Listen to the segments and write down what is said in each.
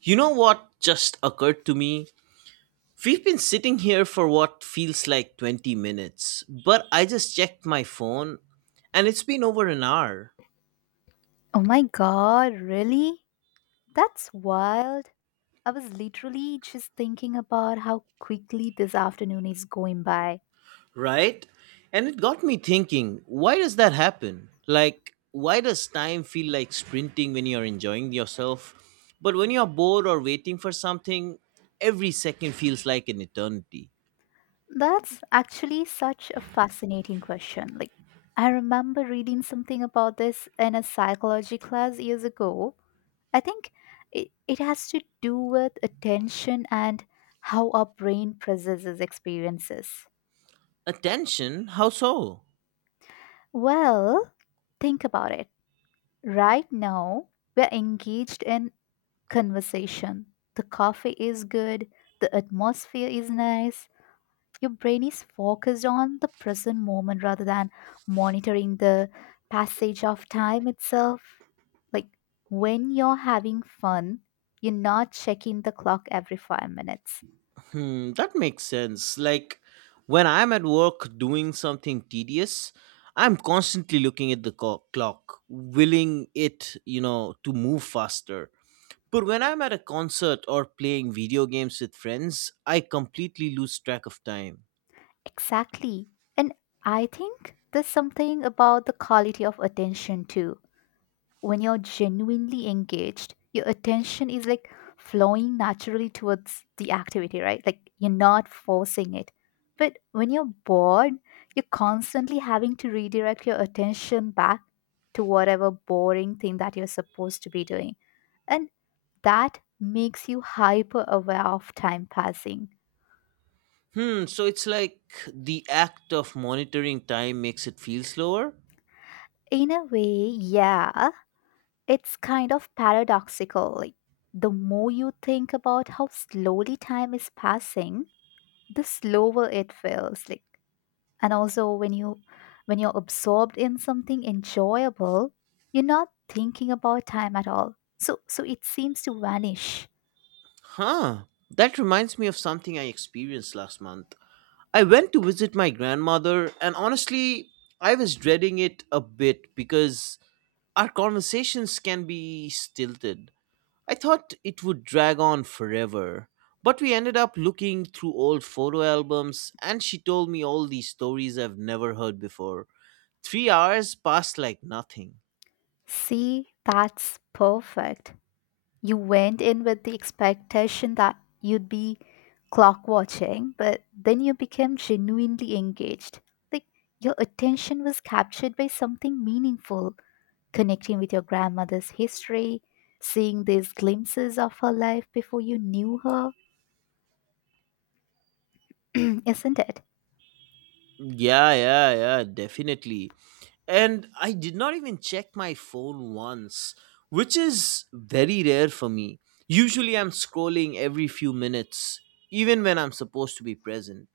You know what just occurred to me? We've been sitting here for what feels like 20 minutes, but I just checked my phone and it's been over an hour, Oh my god, really? That's wild. I was literally just thinking about how quickly this afternoon is going by. right? And it got me thinking, why does that happen? Like, why does time feel like sprinting when you're enjoying yourself? But when you're bored or waiting for something, every second feels like an eternity. That's actually such a fascinating question. Like, I remember reading something about this in a psychology class years ago. I think it has to do with attention and how our brain processes experiences. Attention? How so? Well, think about it. Right now, we're engaged in conversation. The coffee is good, the atmosphere is nice, your brain is focused on the present moment rather than monitoring the passage of time itself. Like when you're having fun, you're not checking the clock every 5 minutes. Hmm, that makes sense. Like when I'm at work doing something tedious, I'm constantly looking at the clock, willing it, to move faster. But when I'm at a concert or playing video games with friends, I completely lose track of time. Exactly. And I think there's something about the quality of attention too when you're genuinely engaged, your attention is like flowing naturally towards the activity, right? Like you're not forcing it. But when you're bored, you're constantly having to redirect your attention back to whatever boring thing that you're supposed to be doing. And that makes you hyper aware of time passing. Hmm, so it's like the act of monitoring time makes it feel slower? In a way, yeah, it's kind of paradoxical. Like, the more you think about how slowly time is passing, the slower it feels, like, and also when you're absorbed in something enjoyable, you're not thinking about time at all, so it seems to vanish. Huh. That reminds me of something I experienced last month. I went to visit my grandmother, and honestly, I was dreading it a bit because our conversations can be stilted. I thought it would drag on forever, but we ended up looking through old photo albums, and she told me all these stories I've never heard before. 3 hours passed like nothing. See, that's perfect. You went in with the expectation that you'd be clock watching, but then you became genuinely engaged. Like your attention was captured by something meaningful, connecting with your grandmother's history, seeing these glimpses of her life before you knew her, isn't it? Yeah, yeah, yeah, definitely. And I did not even check my phone once, which is very rare for me. Usually, I'm scrolling every few minutes, even when I'm supposed to be present.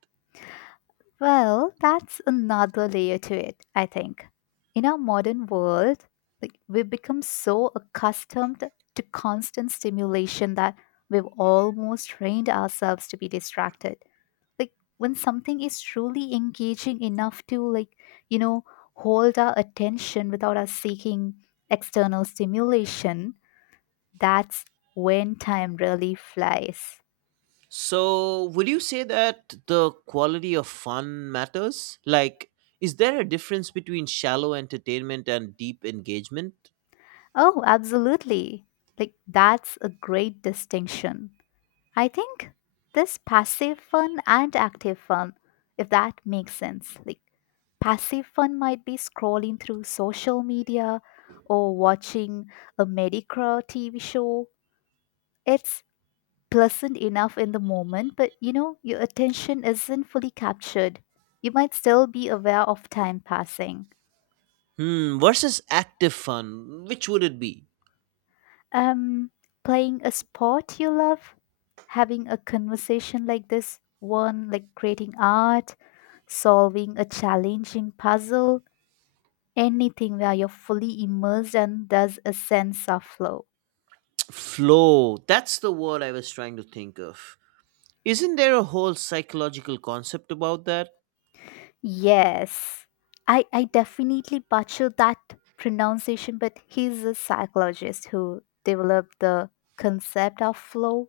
Well, that's another layer to it, I think. In our modern world, like we've become so accustomed to constant stimulation that we've almost trained ourselves to be distracted. Like when something is truly engaging enough to, like, you know, hold our attention without us seeking external stimulation, that's when time really flies. So, would you say that the quality of fun matters? Like, is there a difference between shallow entertainment and deep engagement? Oh, absolutely. Like, that's a great distinction. I think this passive fun and active fun, if that makes sense. Like, passive fun might be scrolling through social media or watching a mediocre TV show. It's pleasant enough in the moment, but you know, your attention isn't fully captured. You might still be aware of time passing. Hmm, versus active fun, which would it be? Um, Playing a sport you love, having a conversation like this one, like creating art, solving a challenging puzzle, anything where you're fully immersed and there's a sense of flow. Flow, that's the word I was trying to think of. Isn't there a whole psychological concept about that? Yes, I definitely butcher that pronunciation, but he's a psychologist who developed the concept of flow.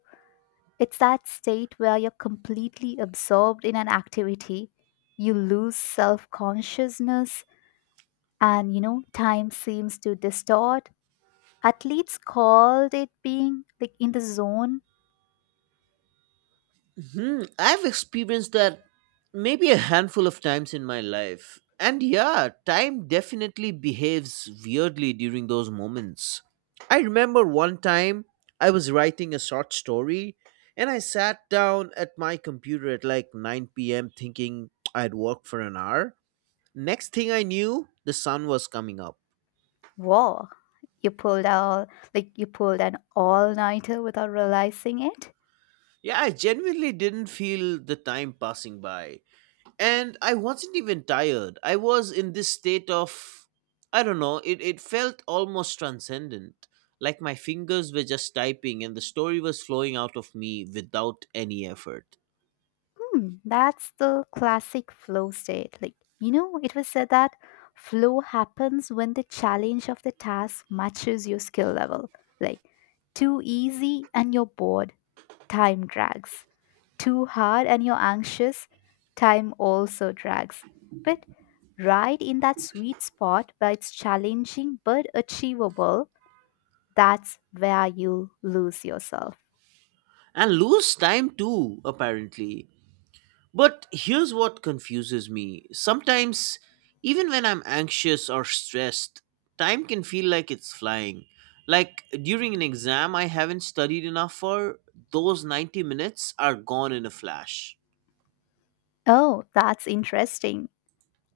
It's that state where you're completely absorbed in an activity, you lose self consciousness, and you know, time seems to distort. Athletes called it being like in the zone Hmm, I've experienced that maybe a handful of times in my life. And yeah, time definitely behaves weirdly during those moments. I remember one time I was writing a short story and I sat down at my computer at like 9 p.m. thinking I'd work for an hour. Next thing I knew, the sun was coming up. war. You pulled out, like, you pulled an all nighter without realizing it. Yeah, I genuinely didn't feel the time passing by. And I wasn't even tired. I was in this state of, I don't know, it felt almost transcendent. Like my fingers were just typing and the story was flowing out of me without any effort. Hmm, that's the classic flow state. Like, you know, it was said that flow happens when the challenge of the task matches your skill level. Like, too easy and you're bored, time drags. Too hard and you're anxious, time also drags. But right in that sweet spot where it's challenging but achievable, that's where you lose yourself. And lose time too, apparently. But here's what confuses me sometimes, even when I'm anxious or stressed, time can feel like it's flying. Like during an exam I haven't studied enough for, those 90 minutes are gone in a flash. Oh, that's interesting.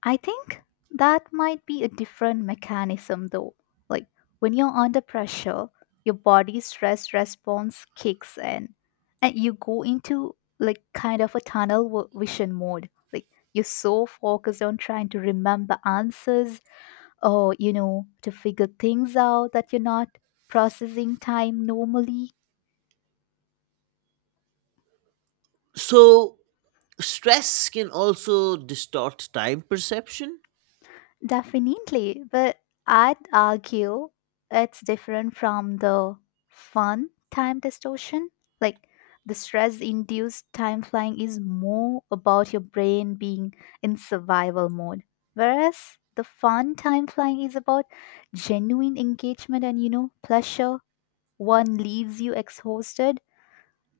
I think that might be a different mechanism though. Like when you're under pressure, your body's stress response kicks in and you go into like kind of a tunnel vision mode. Like you're so focused on trying to remember answers or, you know, to figure things out that you're not processing time normally. So, stress can also distort time perception? Definitely, but I'd argue it's different from the fun time distortion. Like the stress induced time flying is more about your brain being in survival mode, whereas the fun time flying is about genuine engagement and you know, pleasure. One leaves you exhausted,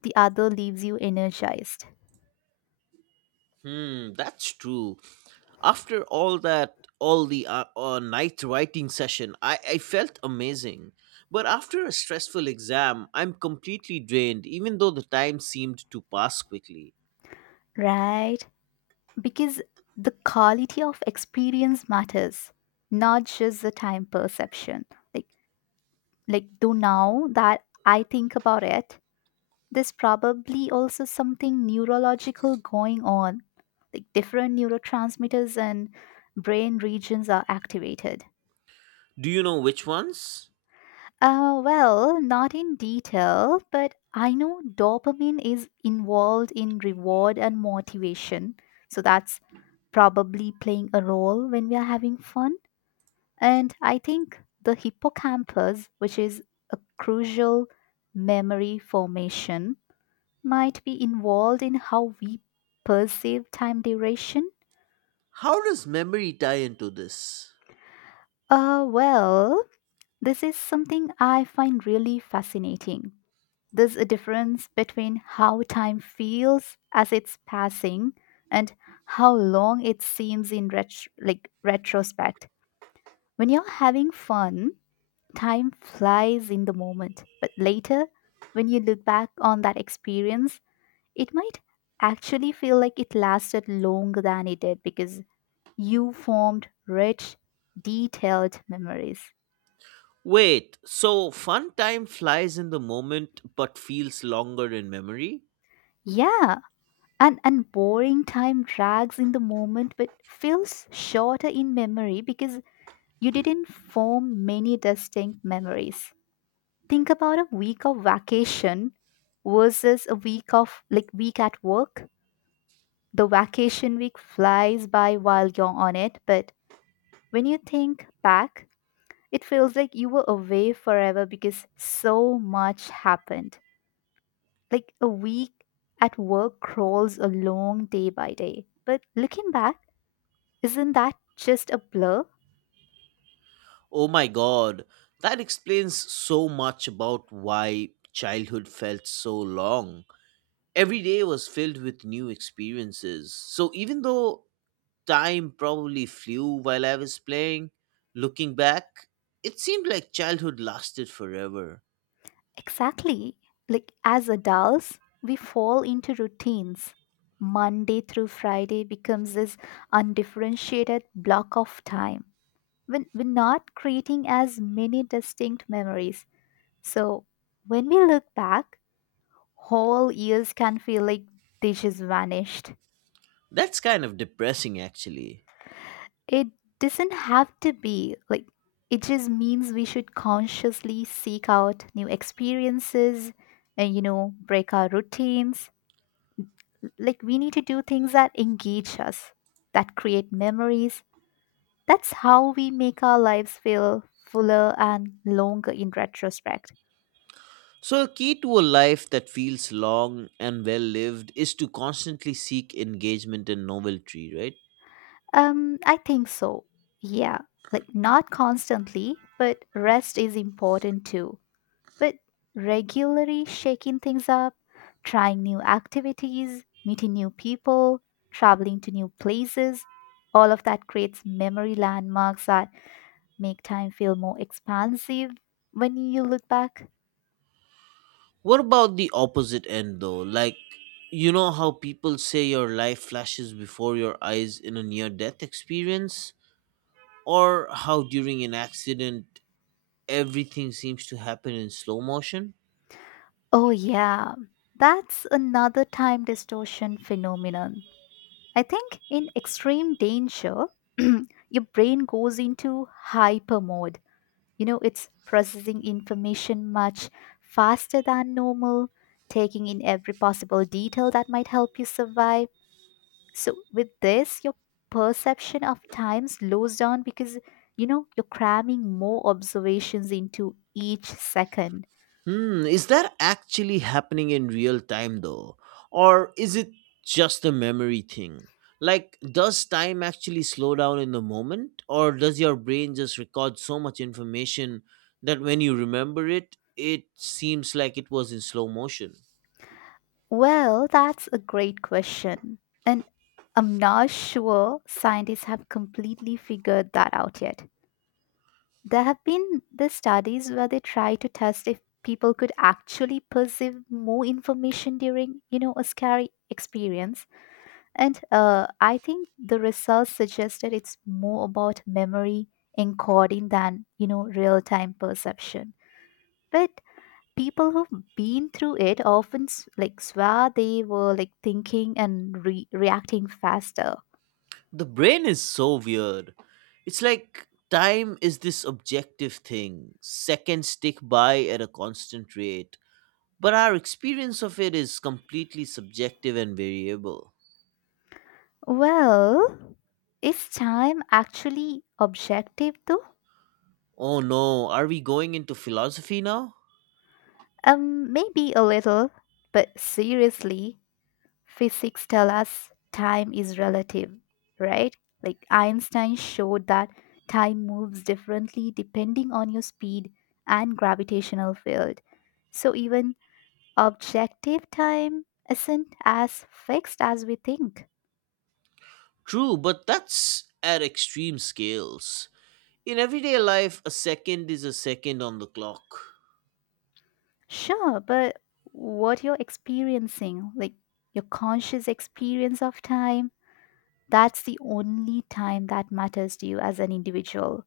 the other leaves you energized. Hmm, that's true. After all that, all the night writing session, I felt amazing. But after a stressful exam, I'm completely drained, even though the time seemed to pass quickly. Right? Because the quality of experience matters, not just the time perception. Like, like though now that I think about it, there's probably also something neurological going on. Like different neurotransmitters and brain regions are activated. Do you know which ones? Well, not in detail, but I know dopamine is involved in reward and motivation. So that's probably playing a role when we are having fun. And I think the hippocampus, which is a crucial memory formation, might be involved in how we perceive time duration. How does memory tie into this? Well, this is something I find really fascinating. There's a difference between how time feels as it's passing and how long it seems in like retrospect. When you're having fun, time flies in the moment, but later, when you look back on that experience, it might actually feel like it lasted longer than it did because you formed rich, detailed memories. Wait, so fun time flies in the moment but feels longer in memory? Yeah, and boring time drags in the moment but feels shorter in memory because you didn't form many distinct memories. Think about a week of vacation versus a week of like week at work. The vacation week flies by while you're on it, but when you think back, it feels like you were away forever because so much happened. Like a week at work crawls along day by day. But looking back, isn't that just a blur? Oh my god, that explains so much about why childhood felt so long. Every day was filled with new experiences. So even though time probably flew while I was playing, looking back, it seemed like childhood lasted forever. Exactly. Like as adults, we fall into routines. Monday through Friday becomes this undifferentiated block of time when we're not creating as many distinct memories. So when we look back, whole years can feel like they just vanished. That's kind of depressing, actually. It doesn't have to be, like, it just means we should consciously seek out new experiences and you know break our routines. Like we need to do things that engage us, that create memories. That's how we make our lives feel fuller and longer in retrospect. So, a key to a life that feels long and well lived is to constantly seek engagement and novelty, right? I think so. Yeah, like not constantly, but rest is important too. But regularly shaking things up, trying new activities, meeting new people, traveling to new places, all of that creates memory landmarks that make time feel more expansive when you look back. What about the opposite end though? Like, you know how people say your life flashes before your eyes in a near death experience? Or how during an accident everything seems to happen in slow motion? Oh, yeah, that's another time distortion phenomenon. I think in extreme danger, your brain goes into hyper mode. You know, it's processing information much faster than normal, taking in every possible detail that might help you survive. So, with this, your perception of time slows down because, you know, you're cramming more observations into each second. Hmm, is that actually happening in real time though? Or is it just a memory thing? Like, does time actually slow down in the moment? Or does your brain just record so much information that when you remember it, it seems like it was in slow motion? Well, that's a great question. And I'm not sure scientists have completely figured that out yet. There have been the studies where they try to test if people could actually perceive more information during, you know, a scary experience. And I think the results suggested it's more about memory encoding than, you know, real-time perception. But people who've been through it often like swear they were like thinking and reacting faster. The brain is so weird. It's like time is this objective thing, seconds tick by at a constant rate. But our experience of it is completely subjective and variable. Well, is time actually objective though? Oh no, are we going into philosophy now? Maybe a little, but seriously, physics tell us time is relative, right? Like Einstein showed that time moves differently depending on your speed and gravitational field. So even objective time isn't as fixed as we think. True, but that's at extreme scales. In everyday life, a second is a second on the clock. Sure, but what you're experiencing, like your conscious experience of time, that's the only time that matters to you as an individual.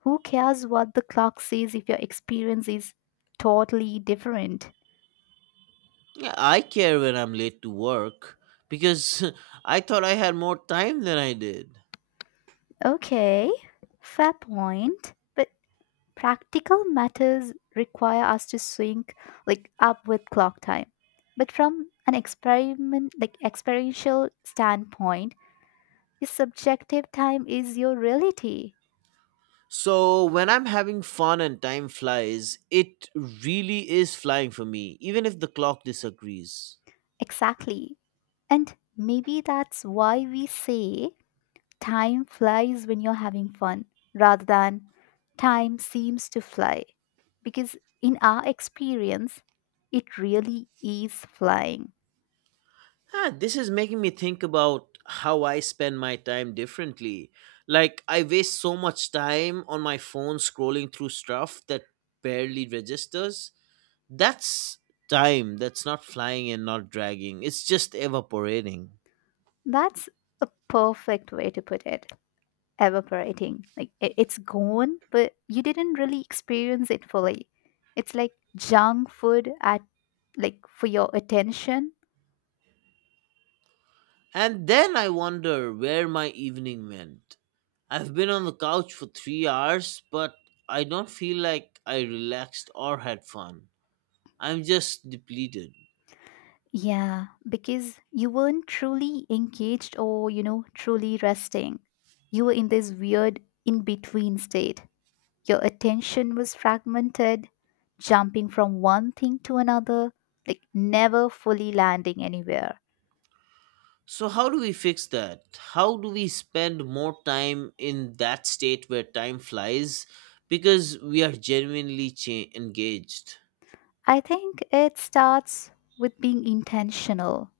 Who cares what the clock says if your experience is totally different? Yeah, I care when I'm late to work because I thought I had more time than I did. Okay, fair point. But practical matters require us to sync like up with clock time, but from an experiment like experiential standpoint your subjective time is your reality. So when I'm having fun and time flies, it really is flying for me, even if the clock disagrees. Exactly. And maybe that's why we say time flies when you're having fun rather than time seems to fly, because in our experience it really is flying. Ah, this is making me think about how I spend my time differently. Like, I waste so much time on my phone scrolling through stuff that barely registers. That's time that's not flying and not dragging, it's just evaporating. That's a perfect way to put it, evaporating. Like it's gone, but you didn't really experience it fully. It's like junk food at like for your attention. And then I wonder where my evening went. I've been on the couch for 3 hours, but I don't feel like I relaxed or had fun. I'm just depleted. Yeah, because you weren't truly engaged or, you know, truly resting. You were in this weird in between state. Your attention was fragmented, jumping from one thing to another, like never fully landing anywhere. So, how do we fix that? How do we spend more time in that state where time flies because we are genuinely engaged? I think it starts with being intentional,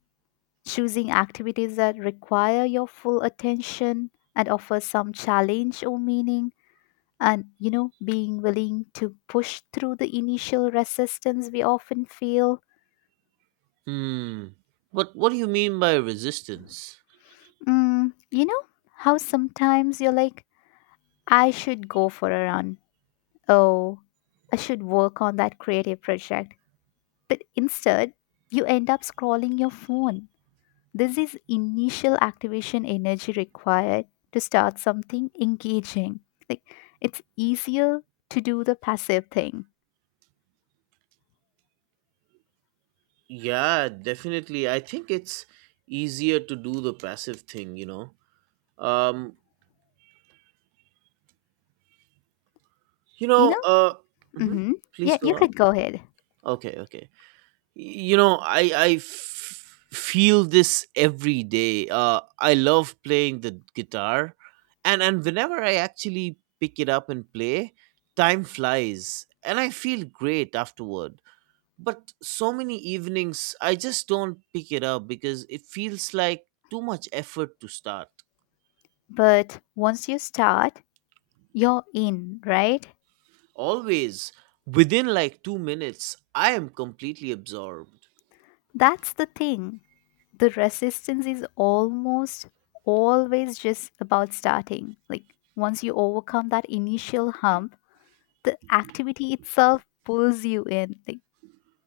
choosing activities that require your full attention and offer some challenge or meaning, and you know being willing to push through the initial resistance we often feel. Hmm. But what do you mean by resistance? You know how sometimes you're like, I should go for a run, oh, I should work on that creative project, but instead you end up scrolling your phone. This is initial activation energy required to start something engaging. Like it's easier to do the passive thing, Yeah, definitely. I think it's easier to do the passive thing. Um, you you know, know? uh, mhm. Mm-hmm. Please Yeah, go you on. could go ahead. Okay, okay. You know, I feel this every day. I love playing the guitar, and whenever I actually pick it up and play, time flies and I feel great afterward. But so many evenings I just don't pick it up because it feels like too much effort to start. But once you start, you're in, right? Always within like 2 minutes I am completely absorbed. That's the thing. The resistance is almost always just about starting. Like once you overcome that initial hump, the activity itself pulls you in. Like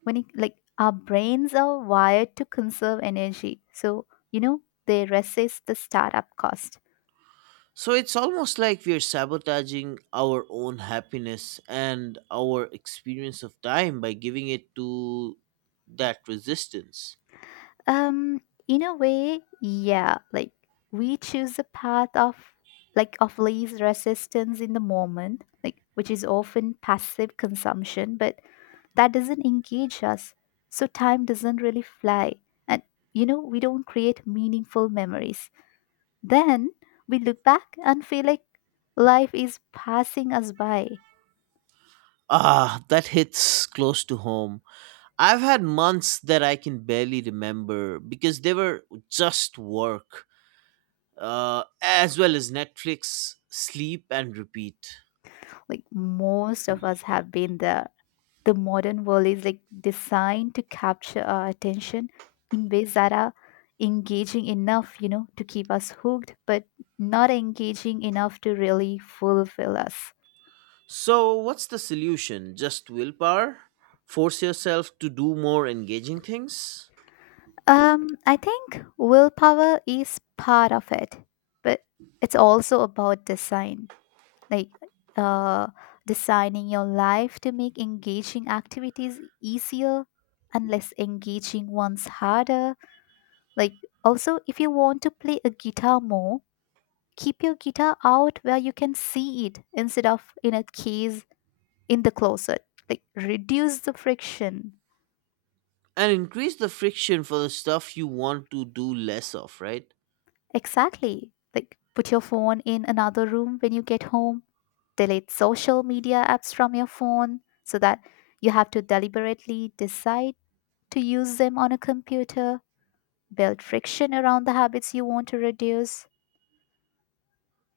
when it, like our brains are wired to conserve energy so you know they resist the startup cost. So it's almost like we're sabotaging our own happiness and our experience of time by giving it to that resistance. um in a way, yeah. Like we choose a path of, like, of least resistance in the moment, like, which is often passive consumption, but that doesn't engage us, so time doesn't really fly, and you know we don't create meaningful memories. Then we look back and feel like life is passing us by. Ah, that hits close to home. I've had months that I can barely remember because they were just work, as well as Netflix, sleep, and repeat. Like most of us have been there. The modern world is, like, designed to capture our attention in ways that are engaging enough, you know, to keep us hooked, but not engaging enough to really fulfill us. So, what's the solution? Just willpower? Force yourself to do more engaging things? I think willpower is part of it, but it's also about design. Like, uh designing your life to make engaging activities easier and less engaging ones harder. Like, also, if you want to play a guitar more, keep your guitar out where you can see it instead of in a case in the closet. Like, reduce the friction. And increase the friction for the stuff you want to do less of, right? Exactly. Like, put your phone in another room when you get home. Delete social media apps from your phone so that you have to deliberately decide to use them on a computer. Build friction around the habits you want to reduce.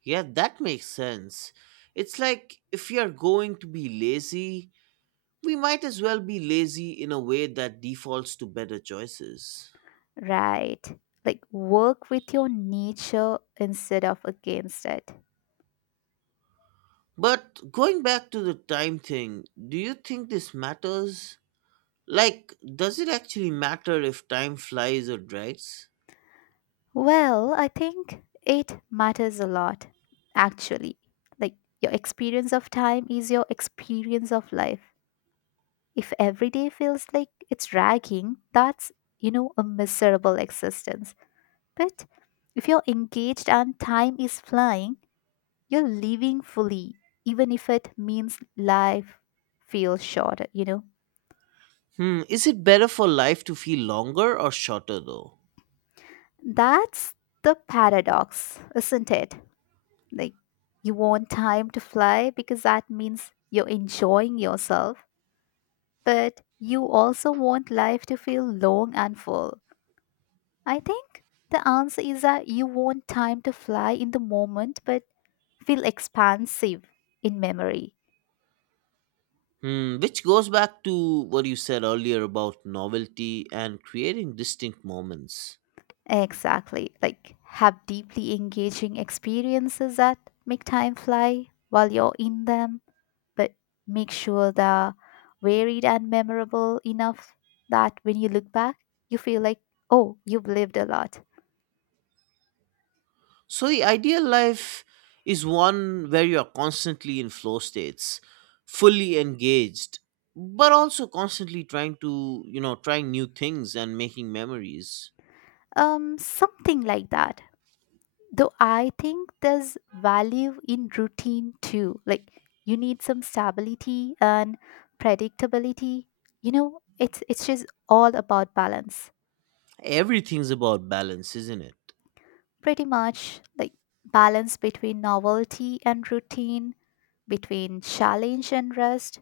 Yeah, that makes sense. It's like if we are going to be lazy, we might as well be lazy in a way that defaults to better choices. Right. Like work with your nature instead of against it. But going back to the time thing, do you think this matters? Like, does it actually matter if time flies or drags? Well, I think it matters a lot, actually. Like your experience of time is your experience of life. If every day feels like it's dragging, that's, you know, a miserable existence. But if you're engaged and time is flying, you're living fully, even if it means life feels shorter. You know? Hmm, is it better for life to feel longer or shorter though? That's the paradox, isn't it? Like, you want time to fly because that means you're enjoying yourself, but you also want life to feel long and full. I think the answer is that you want time to fly in the moment, but feel expansive in memory. Hmm, which goes back to what you said earlier about novelty and creating distinct moments. Exactly. Like, have deeply engaging experiences that make time fly while you're in them, but make sure they're varied and memorable enough that when you look back, you feel like, oh, you've lived a lot. So, the ideal life is one where you are constantly in flow states, fully engaged, but also constantly trying to, you know, trying new things and making memories. Something like that. Though I think there's value in routine too. Like you need some stability and predictability. You know, it's just all about balance. Everything's about balance, isn't it? Pretty much. Like balance between novelty and routine, between challenge and rest,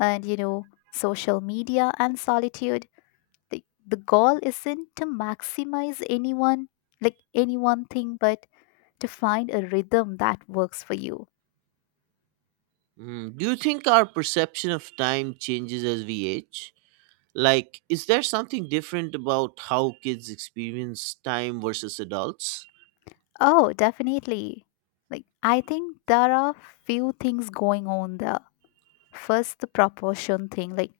and you know social media and solitude. The goal isn't to maximize anyone, like any one thing, but to find a rhythm that works for you. Hmm, do you think our perception of time changes as we age? Like, is there something different about how kids experience time versus adults? Oh, definitely. Like I think there are few things going on there. First, the proportion thing. Like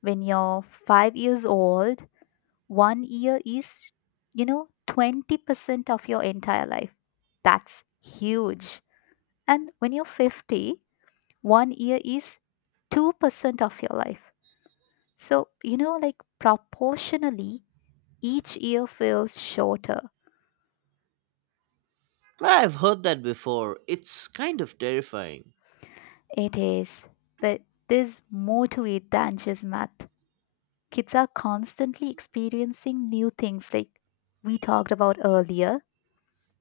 when you're 5 years old, 1 year is, you know, 20% of your entire life. That's huge. And when you're 50, 1 year is 2% of your life. So, you know, like proportionally, each year feels shorter. I've heard that before. It's kind of terrifying. It is. But there's more to it than just math. Kids are constantly experiencing new things, like we talked about earlier.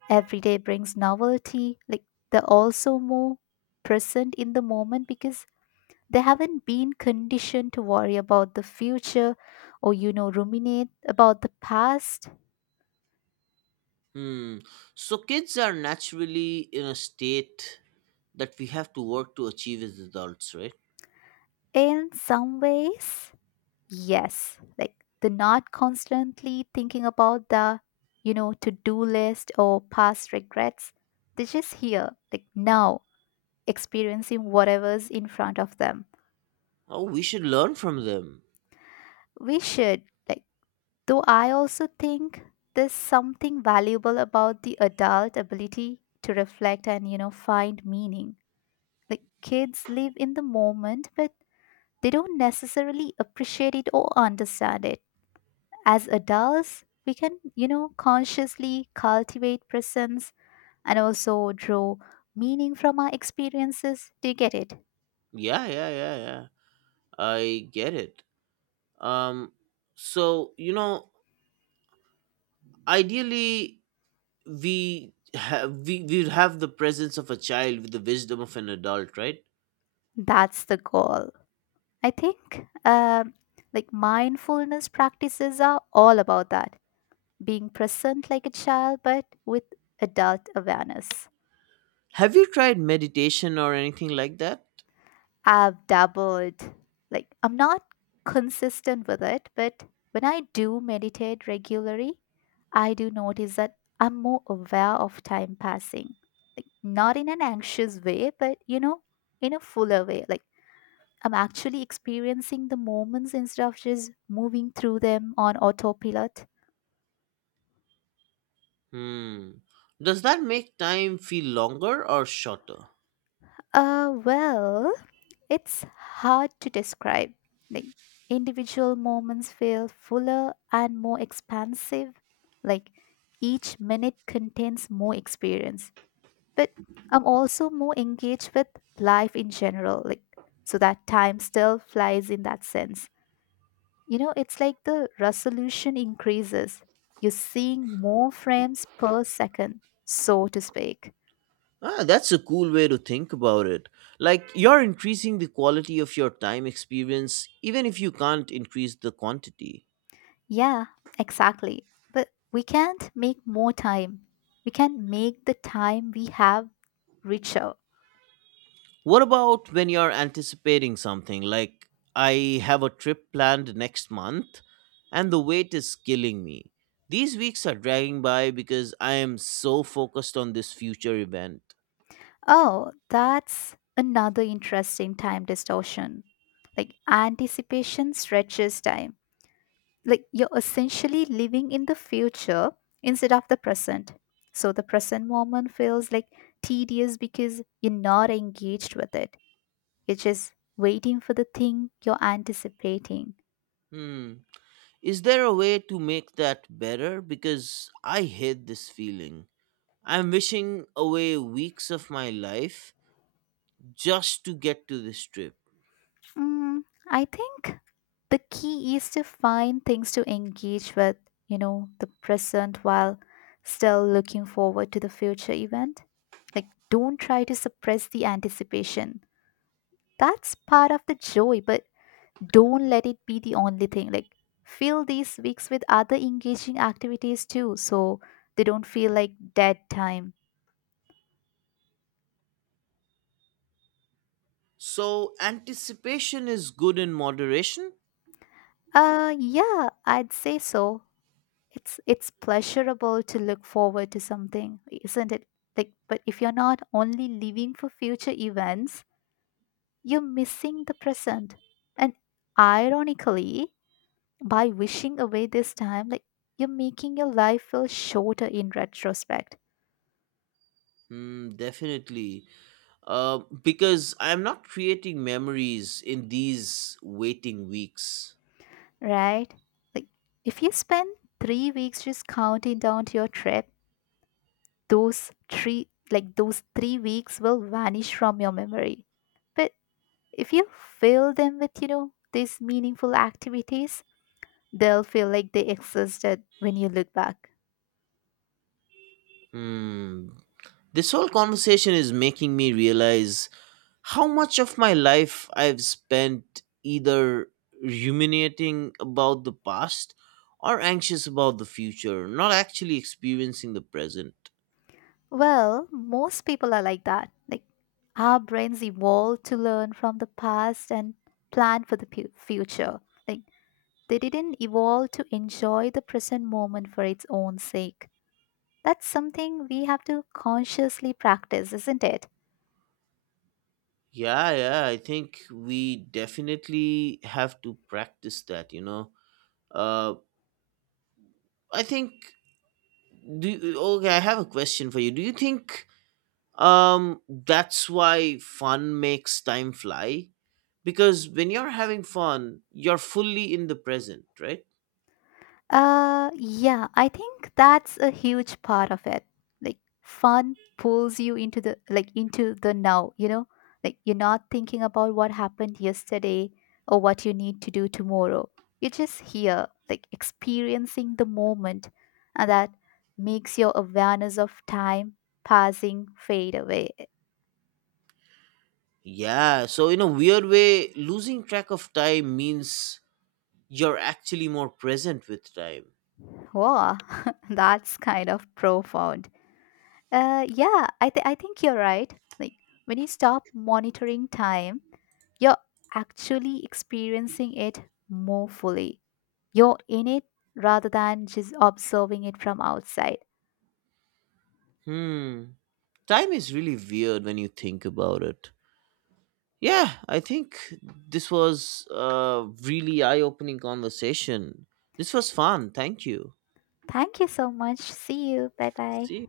Every day brings novelty. Like they're also more present in the moment because they haven't been conditioned to worry about the future or, you know, ruminate about the past. Hmm. So kids are naturally in a state that we have to work to achieve as adults, right? In some ways, yes. Like the not constantly thinking about the, you know, to do list or past regrets. They're just here, like now, experiencing whatever's in front of them. Oh, we should learn from them. We should, like, though I also think there's something valuable about the adult ability to reflect and, you know, find meaning. Like kids live in the moment, but they don't necessarily appreciate it or understand it. As adults, we can, you know, consciously cultivate presence and also draw meaning from our experiences. Do you get it? Yeah, yeah, yeah, yeah. I get it. Um so, you know, ideally we have the presence of a child with the wisdom of an adult, right? That's the goal. I think, like mindfulness practices are all about that, being present like a child, but with adult awareness. Have you tried meditation or anything like that? I've dabbled. Like, I'm not consistent with it, but when I do meditate regularly, I do notice that I'm more aware of time passing. Like, not in an anxious way, but you know, in a fuller way. Like, I'm actually experiencing the moments instead of just moving through them on autopilot. Hmm. Does that make time feel longer or shorter? Well, it's hard to describe. Like, individual moments feel fuller and more expansive. Like, each minute contains more experience. But I'm also more engaged with life in general. Like, so that time still flies in that sense. You know, it's like the resolution increases. You're seeing more frames per second, so to speak. Ah, that's a cool way to think about it. Like, you're increasing the quality of your time experience, even if you can't increase the quantity. Yeah, exactly. But we can't make more time. We can make the time we have richer. What about when you're anticipating something? Like, I have a trip planned next month, and the wait is killing me. These weeks are dragging by because I am so focused on this future event. Oh, that's another interesting time distortion. Like anticipation stretches time. Like you're essentially living in the future instead of the present. So the present moment feels like tedious because you're not engaged with it. You're just waiting for the thing you're anticipating. Hmm. Is there a way to make that better? Because I hate this feeling. I'm wishing away weeks of my life just to get to this trip. Mm, I think the key is to find things to engage with, you know, the present while still looking forward to the future event. Like, don't try to suppress the anticipation. That's part of the joy, but don't let it be the only thing. Like, fill these weeks with other engaging activities too, so they don't feel like dead time. So, anticipation is good in moderation? Yeah, I'd say so. It's pleasurable to look forward to something, isn't it? Like, but if you're not only living for future events, you're missing the present. And, ironically, by wishing away this time, like, you're making your life feel shorter in retrospect. Hmm, definitely. Because I'm not creating memories in these waiting weeks. Right. Like if you spend 3 weeks just counting down to your trip, those 3 like those 3 weeks will vanish from your memory. But if you fill them with, you know, these meaningful activities, they'll feel like they existed when you look back. Hmm. This whole conversation is making me realize how much of my life I've spent either ruminating about the past or anxious about the future, not actually experiencing the present. Well, most people are like that. Like our brains evolved to learn from the past and plan for the future. Like they didn't evolve to enjoy the present moment for its own sake. That's something we have to consciously practice, isn't it? Yeah, yeah, I think we definitely have to practice that. Uh I think okay, I have a question for you. Do you think that's why fun makes time fly? Because when you're having fun, you're fully in the present, right? Yeah, I think that's a huge part of it. Like fun pulls you into the, into the now, you know? Like you're not thinking about what happened yesterday or what you need to do tomorrow. You're just here, like experiencing the moment, and that makes your awareness of time passing fade away. Yeah, so in a weird way, losing track of time means you're actually more present with time. Wow, that's kind of profound. Yeah, I think you're right. Like when you stop monitoring time, you're actually experiencing it more fully. You're in it rather than just observing it from outside. Hmm. Time is really weird when you think about it. Yeah, I think this was a really eye opening conversation. This was fun. Thank you. Thank you so much. See you. Bye bye. See you.